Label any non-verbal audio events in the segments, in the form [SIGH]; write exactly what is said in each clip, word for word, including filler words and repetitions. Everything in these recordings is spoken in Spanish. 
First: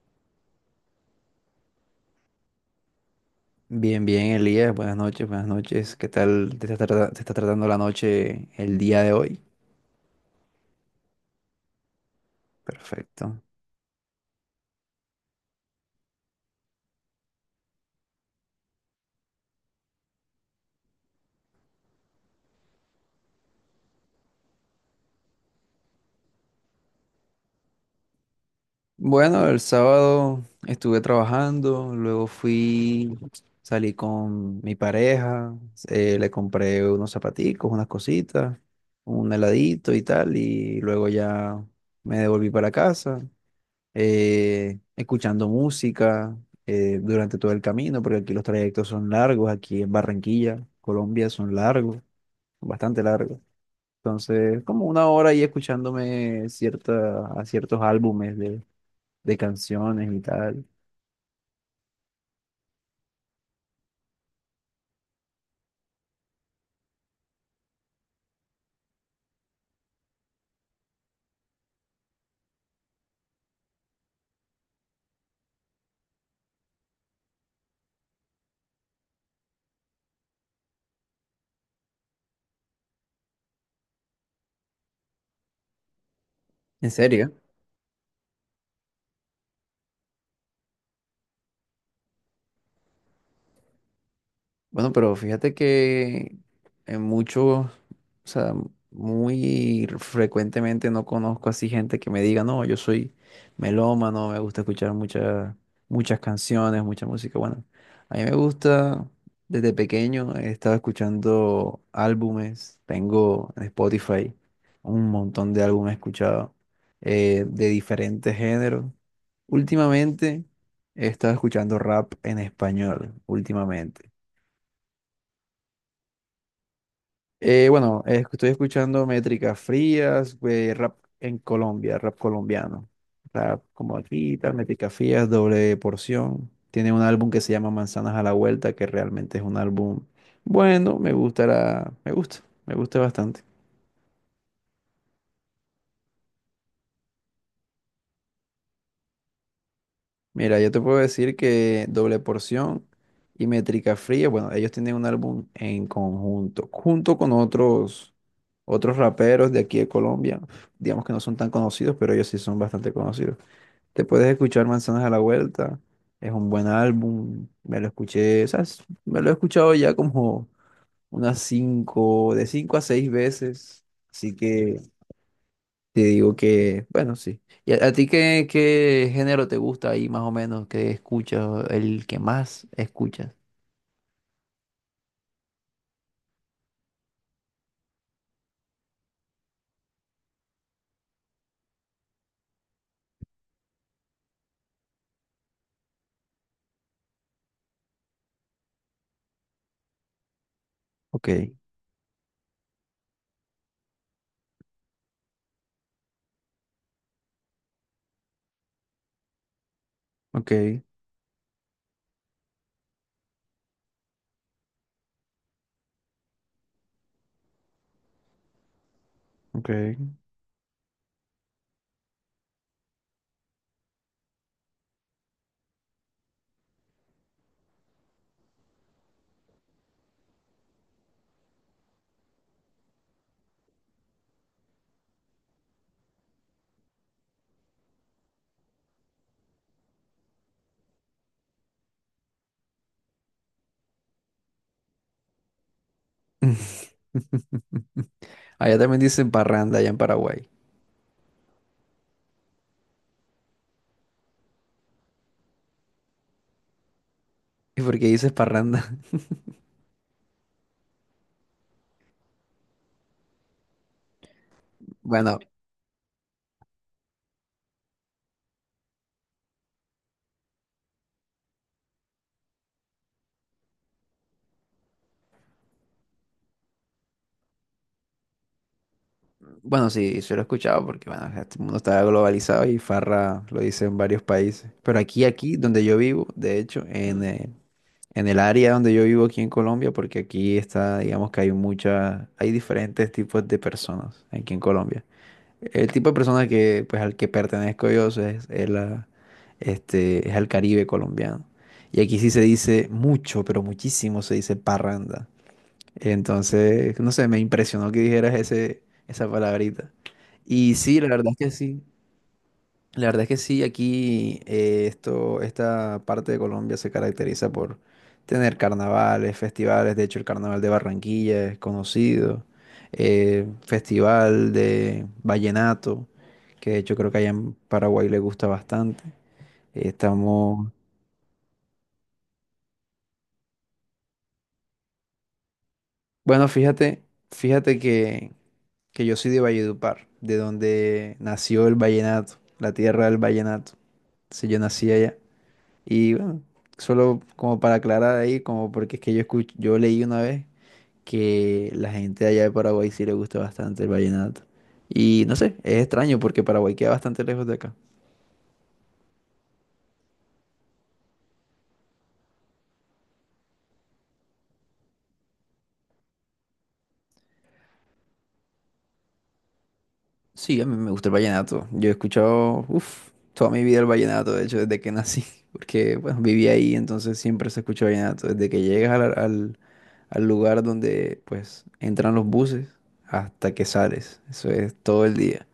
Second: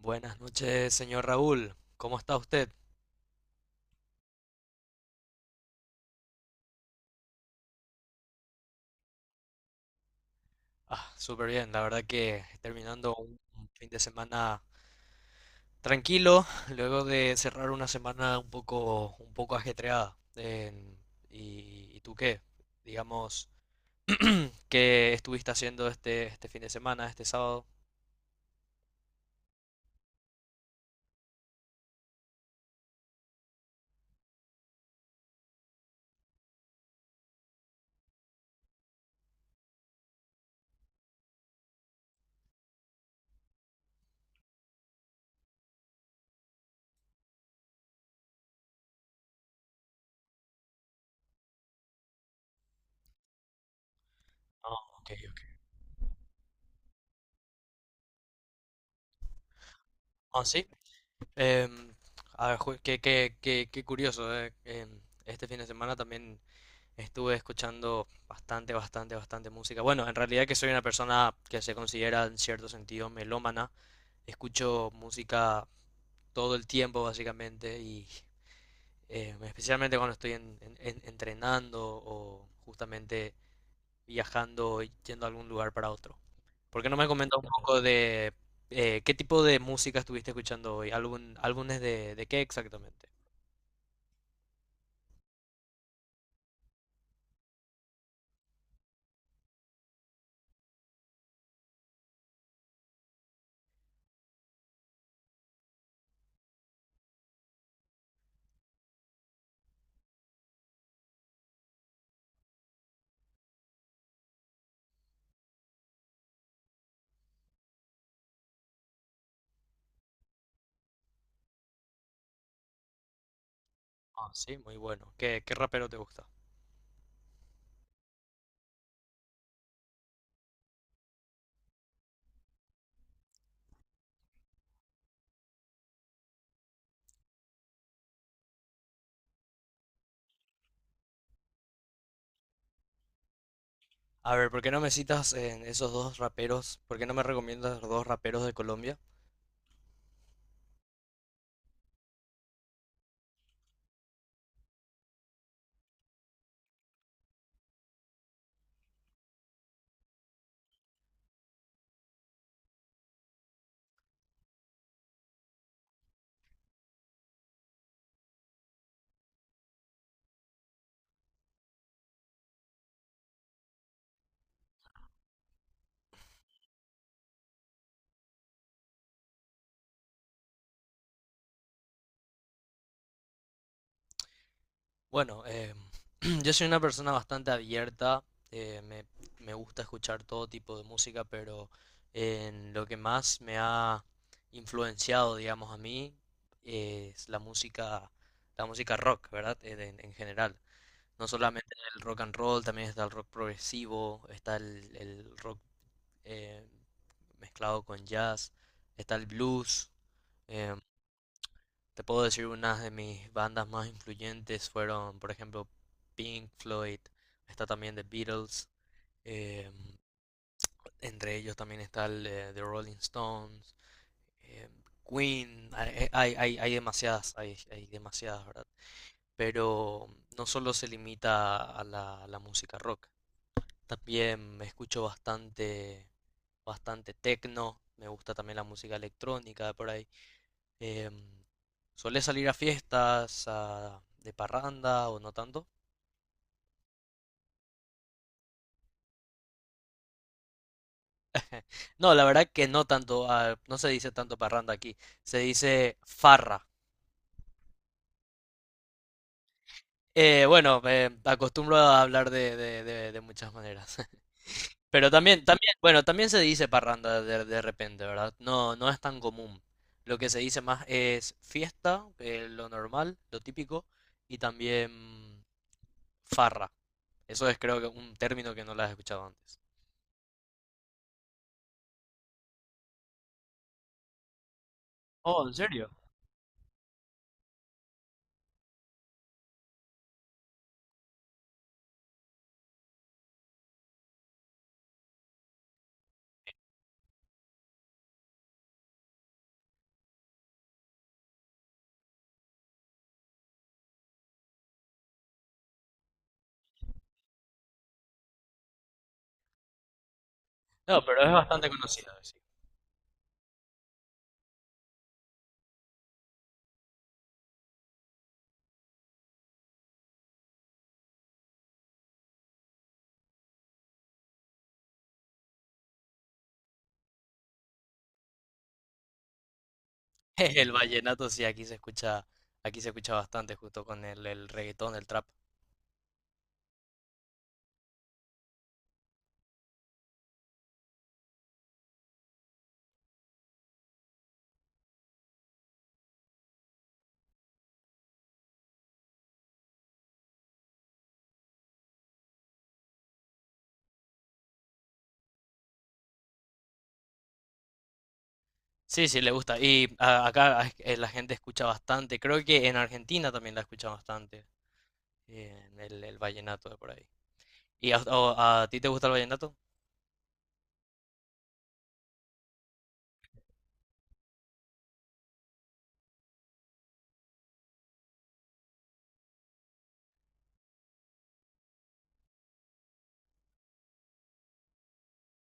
Buenas noches, señor Raúl. ¿Cómo está usted? Bien, bien, Elías, buenas noches, buenas noches. ¿Qué tal te está trata- te está tratando la noche el día de hoy? Ah, súper bien. La verdad que terminando un Perfecto. un fin de semana tranquilo, [LAUGHS] luego de cerrar una semana un poco, un poco ajetreada. En- ¿y, y tú qué? Digamos, ¿qué estuviste haciendo este, este fin de semana, este sábado? Bueno, el sábado estuve trabajando, luego fui, salí con mi pareja, eh, le compré unos zapaticos, unas cositas, un heladito y tal, y luego ya me devolví para casa, eh, escuchando música eh, durante todo el camino, porque aquí los trayectos son largos, aquí en Barranquilla, Colombia, son largos. Bastante largo. Entonces, Ah, como una ok, hora ok. ahí escuchándome cierta, a ciertos álbumes de, de canciones y Ah, tal. sí. Em, a ver, ju- qué, qué- qué- qué curioso, eh. Em, este fin de semana también estuve escuchando bastante, bastante, bastante música. Bueno, en realidad que soy una persona que se considera en cierto sentido melómana. Escucho música todo el tiempo básicamente y eh, especialmente cuando estoy en- en- en- entrenando o justamente viajando, y yendo a algún lugar para otro. ¿Por qué En no me serio. comentas un poco de eh, qué tipo de música estuviste escuchando hoy? ¿Algún, álbumes de, de qué exactamente? Bueno, pero fíjate que en muchos, o sea, muy frecuentemente no conozco así gente que me diga, no, yo soy melómano, me gusta escuchar muchas, muchas canciones, mucha música. Bueno, a mí me gusta, desde pequeño he estado escuchando álbumes, tengo en Spotify un montón de álbumes escuchados, eh, de diferentes géneros. Últimamente he estado escuchando rap en español, últimamente. Ah, sí, muy bueno. ¿Qué, qué rapero te gusta? Eh, bueno, eh, estoy escuchando métricas frías, güey, rap en Colombia, rap colombiano. Rap como aquí, tal, métricas frías, doble porción. Tiene un álbum que se llama Manzanas a la Vuelta, que realmente es un álbum bueno, me gusta la- me gusta, me gusta bastante. A ver, ¿por qué no me citas en esos dos raperos? ¿Por qué no me recomiendas los dos raperos de Colombia? Mira, yo te puedo decir que doble porción y métrica fría, bueno, ellos tienen un álbum en conjunto, junto con otros, otros raperos de aquí de Colombia. Digamos que no son tan conocidos, pero ellos sí son bastante conocidos. Te puedes escuchar Manzanas a la Vuelta. Es un buen álbum. Me lo escuché, o sea, es- me lo he escuchado ya como unas cinco, de cinco a seis veces. Así que te digo que, bueno, sí. ¿Y a, a ti qué, qué género te gusta ahí más o menos? ¿Qué escuchas? El que más escuchas. Bueno, eh, [CLEARS THROAT] yo soy una persona bastante abierta, eh, me, me gusta escuchar todo tipo de música, pero eh, en lo que más me ha influenciado, digamos, a mí eh, es la música, la música rock, ¿verdad? En, en- en general. No Ok, solamente el rock and roll, también está el rock progresivo, está el, el rock eh, mezclado con jazz, está el blues. eh, ok, Te puedo decir unas de mis bandas más influyentes fueron, por ejemplo, Pink Floyd. Está también The Beatles, ok. eh, entre ellos también está el, eh, The Rolling Stones, eh, Queen. Hay, eh, hay, hay- hay demasiadas, hay, hay demasiadas, ¿verdad? Pero no solo se limita a la, a la música rock. También me escucho bastante, bastante tecno. Me gusta también la música electrónica por ahí. Em, ¿Solés salir a fiestas, a- de parranda o no tanto? [LAUGHS] Allá también dicen parranda allá en Paraguay. No, la verdad que no tanto. Ah, no se dice tanto parranda aquí. Se dice farra. ¿Y por qué dices parranda? Eh, bueno, me acostumbro a hablar de, de- de- de muchas maneras. [LAUGHS] [LAUGHS] Pero Bueno, también, también, bueno, también se dice parranda de, de repente, ¿verdad? No, no es tan común. Lo que se dice más es fiesta, eh, lo normal, lo típico, y también farra. Eso es creo que un término que no lo has escuchado antes. bueno, sí, se lo he escuchado porque, bueno, este mundo está globalizado y Farra lo dice en varios países. Pero aquí, Oh, ¿en aquí, donde serio? yo vivo, de hecho, en, eh, en el área donde yo vivo aquí en Colombia, porque aquí está, digamos que hay muchas, hay diferentes tipos de personas aquí en Colombia. El tipo de persona que, pues, al que pertenezco yo es, es la, este, es al Caribe colombiano. Y aquí sí se dice mucho, pero muchísimo se dice parranda. Entonces, no sé, me impresionó que dijeras ese, esa palabrita. Y sí, No, la pero verdad es es que bastante sí. conocido, sí. La verdad es que sí, aquí eh, esto, esta parte de Colombia se caracteriza por tener carnavales, festivales. De hecho, el carnaval de Barranquilla es conocido. Eh, festival de vallenato, que de hecho creo que allá en Paraguay le gusta bastante. [LAUGHS] Estamos, El vallenato sí, aquí se escucha, aquí se escucha bastante, justo con el, el reggaetón, el trap. bueno, fíjate, fíjate que que yo soy de Valledupar, de donde nació el vallenato, la tierra del vallenato. Entonces yo nací allá. Y bueno, solo como para aclarar ahí, como porque es que yo escuch- yo leí una vez que la gente de allá de Paraguay sí le gusta bastante el vallenato. Y no sé, es extraño porque Paraguay queda bastante lejos de acá. Sí, sí, le gusta. Y a- acá a- eh, la gente escucha bastante. Creo que en Argentina también la escucha bastante. En el, el vallenato de por ahí. ¿Y a, o- a ti te gusta el vallenato? Sí, a mí me gusta el vallenato. Yo he escuchado, uff, toda mi vida el vallenato, de hecho, desde que nací, [LAUGHS] porque bueno, viví ahí, entonces siempre se escucha vallenato. Desde que llegas al, al, al lugar donde pues entran los buses hasta que sales. Eso es todo el día.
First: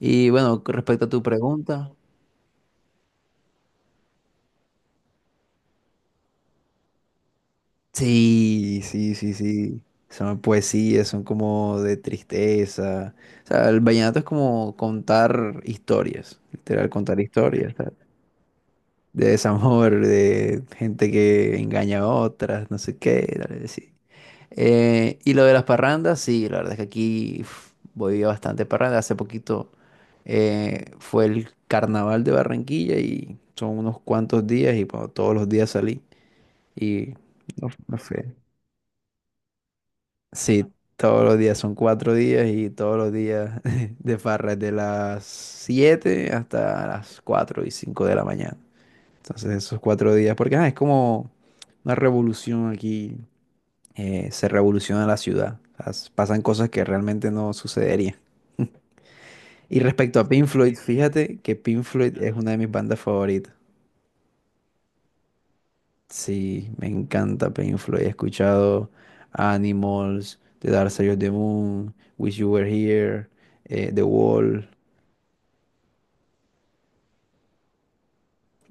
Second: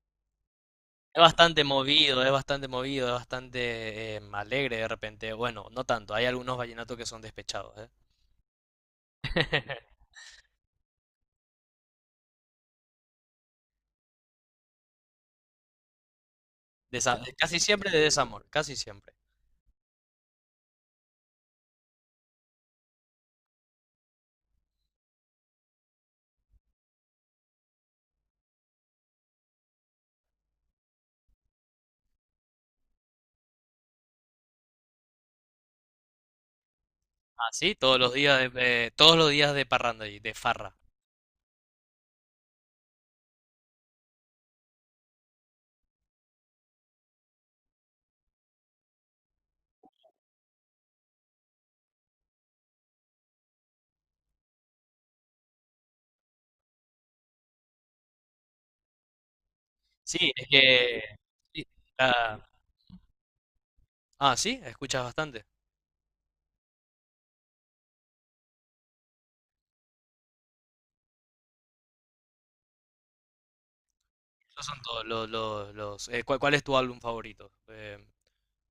Y bueno, con respecto a Es tu bastante pregunta, movido, es bastante movido, es bastante eh, alegre de repente. Bueno, no tanto, hay algunos vallenatos que son despechados, ¿eh? sí, sí, sí, sí. [LAUGHS] Son poesías, son como de tristeza. O sea, el vallenato es como contar historias, literal, contar Desa- casi historias. siempre de desamor, casi siempre. De desamor, de gente que engaña a otras, no sé qué, dale, sí. Eh, y lo de las parrandas, sí, la verdad es que aquí uf, voy a bastante parranda. Hace poquito eh, fue el carnaval de Barranquilla y son unos cuantos días y bueno, todos los días salí. Y Ah, no, sí, todos no los sé. días de, eh, todos los días de parranda y de Sí, farra. todos los días son cuatro días y todos los días [LAUGHS] de farra de las siete hasta las cuatro y cinco de la mañana. Entonces esos cuatro días, porque ah, es como una revolución aquí, eh, se revoluciona la ciudad. O sea, s- pasan cosas que realmente no sucederían. Y respecto a Sí, Pink es Floyd, que fíjate que sí, Pink Floyd es ah, una de mis bandas favoritas. ah, sí, escuchas bastante. Sí, me encanta Pink Floyd. He escuchado Animals, The Dark Side of the Moon, Wish You Were Here, eh, The Wall. Esos son todos los, los, los- eh, ¿cuál, cuál es tu álbum favorito? Eh,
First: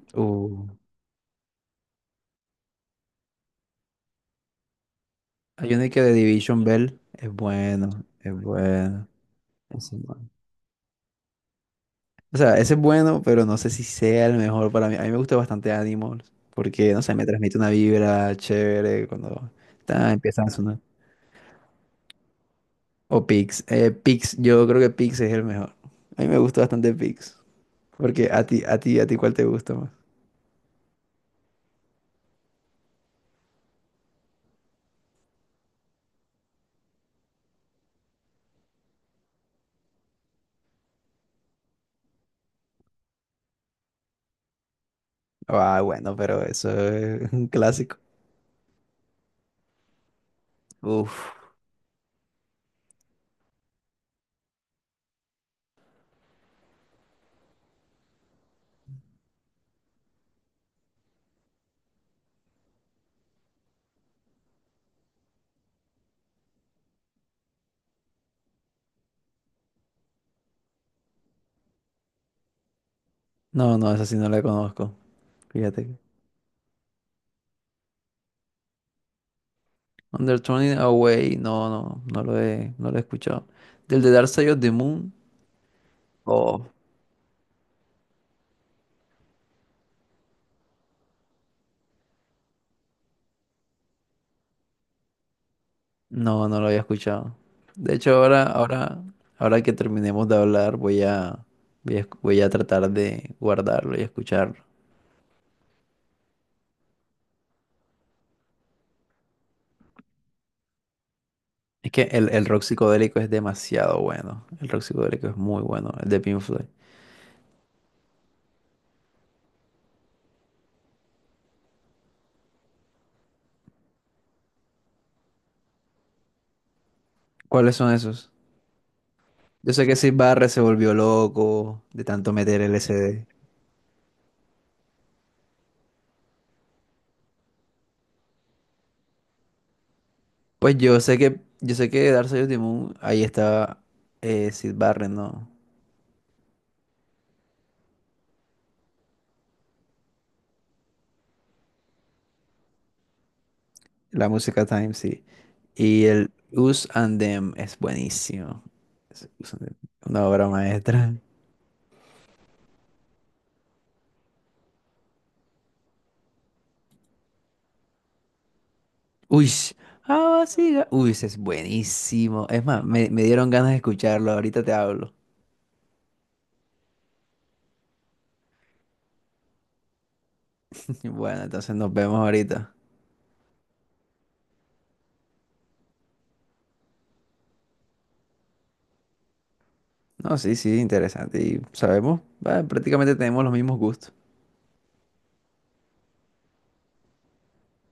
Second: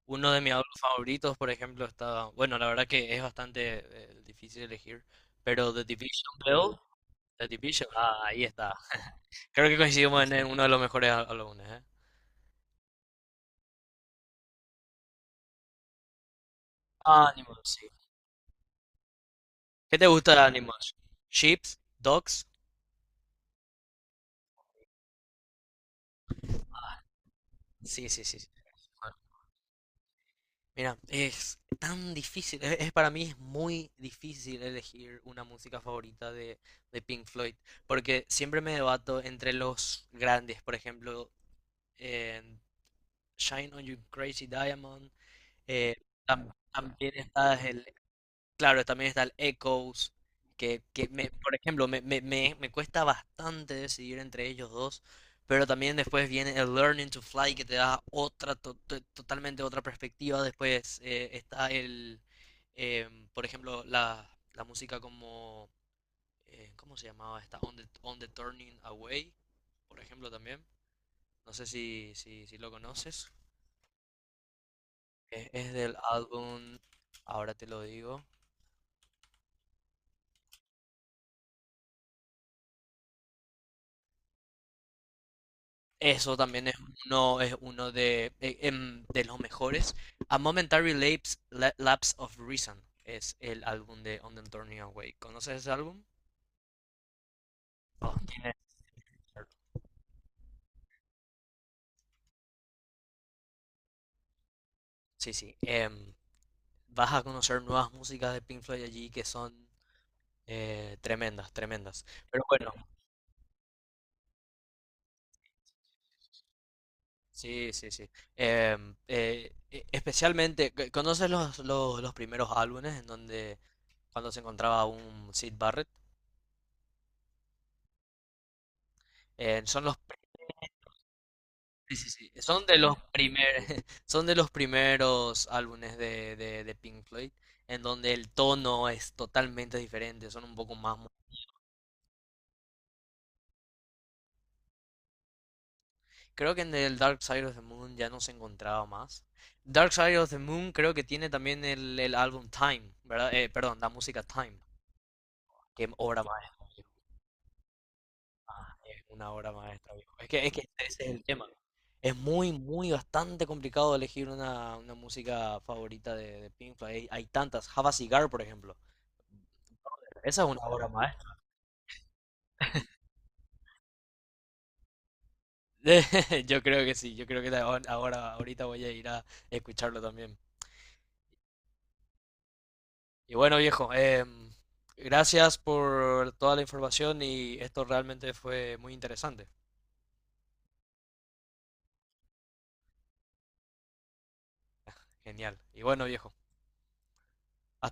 Uno de mis Uh, álbumes favoritos, por ejemplo, está, bueno, la verdad que es bastante eh, difícil elegir, pero hay The una que de Division Division Bell, Bell es The Division, bueno, ah, es ahí está. bueno. Creo que coincidimos en, en uno de los mejores á- álbumes, ¿eh? O sea, ese es bueno, pero no sé si sea el mejor para mí. A mí me gusta bastante Animals, porque, no sé, me transmite una Animals, sí. vibra chévere cuando ¿Qué te ta, gusta de empiezan a sonar. Animals? ¿Ships? ¿Dogs? O Pix. Eh, Pix, yo creo que Pix es el mejor. A mí me gusta bastante Pix. Sí, sí, Porque sí, a sí. ti, a ti, a ti, Bueno, ¿cuál te gusta más? mira, es tan difícil, es, es- para mí es muy difícil elegir una música favorita de, de Pink Floyd, porque siempre me debato entre los grandes, por ejemplo, Shine on You Crazy Diamond. Ah, eh, bueno, pero tam- eso También es un está el, clásico. claro, también está el Echoes, que, que Uf. me- por ejemplo, me, me, me, me cuesta bastante decidir entre ellos dos, pero también después viene el Learning to Fly, que te da otra, to- to- totalmente otra perspectiva. Después eh, está el, em, por ejemplo, la, la música como, eh, ¿cómo se llamaba esta? On the, On the Turning Away, por ejemplo, también. No sé si, si, si lo conoces. No, no, esa sí no la conozco. Es, es del Fíjate. álbum, ahora te lo digo. Under Turning Away, no, no, no lo he, no lo he escuchado. Del de Dark Side of the Moon, Eso oh. también es uno, es uno de, eh, em, de los mejores. A Momentary Lapse, La- Lapse of Reason es el álbum de On the Turning Away. ¿Conoces ese álbum? No, no lo había escuchado. De hecho, Oh, ahora, tienes que ahora, conocerlo. ahora que terminemos de hablar, voy a, voy a, esc- voy a tratar de guardarlo y escucharlo. Sí, sí. Em, vas a conocer nuevas músicas de Pink Floyd allí que son eh, tremendas, Es que tremendas. el, Pero el rock bueno, psicodélico es demasiado bueno. El rock psicodélico es muy bueno, el de Pink Floyd. sí, sí, sí. Em, eh, e- especialmente, ¿conoces los, los, los primeros álbumes en donde cuando se encontraba un Sid Barrett? ¿Cuáles son esos? Eh, Yo son sé que los, Syd Barrett se volvió loco sí, de sí, sí. tanto meter son de los L S D. primer, [LAUGHS] Son de los primeros álbumes de, de, de Pink Floyd, en donde el tono es totalmente diferente, son un poco Pues yo más. mo- sé que, yo sé que Dark Side of the Moon, ahí estaba eh, Syd Barrett, ¿no? Creo que en el Dark Side of the Moon ya no se encontraba más. Dark Side of the Moon creo que tiene también el, el álbum Time, ¿verdad? Eh, perdón, la música La Time, música Time, sí. qué Y obra el maestra, Us viejo. and Them es buenísimo. Ah, es Es una obra Us and Them, maestra, viejo. una Es que, obra es que ese es maestra. el tema. Es muy, muy, bastante complicado elegir una, una música favorita de, de Pink Floyd. Hay, hay tantas. Have a Cigar, por ejemplo. Uy, Esa ah, es una sí, ga- obra uy, ese maestra. es buenísimo. Es más, me, me dieron ganas de escucharlo. Ahorita te hablo. [LAUGHS] Yo creo que sí. Yo creo que la- ahora, ahorita voy a ir a escucharlo también. [LAUGHS] Bueno, entonces nos vemos ahorita. Y bueno, viejo, em, gracias por toda la información y esto realmente fue muy interesante. No, sí, sí, interesante. Y sabemos, ah, prácticamente tenemos los mismos gustos. Genial. Y bueno, viejo.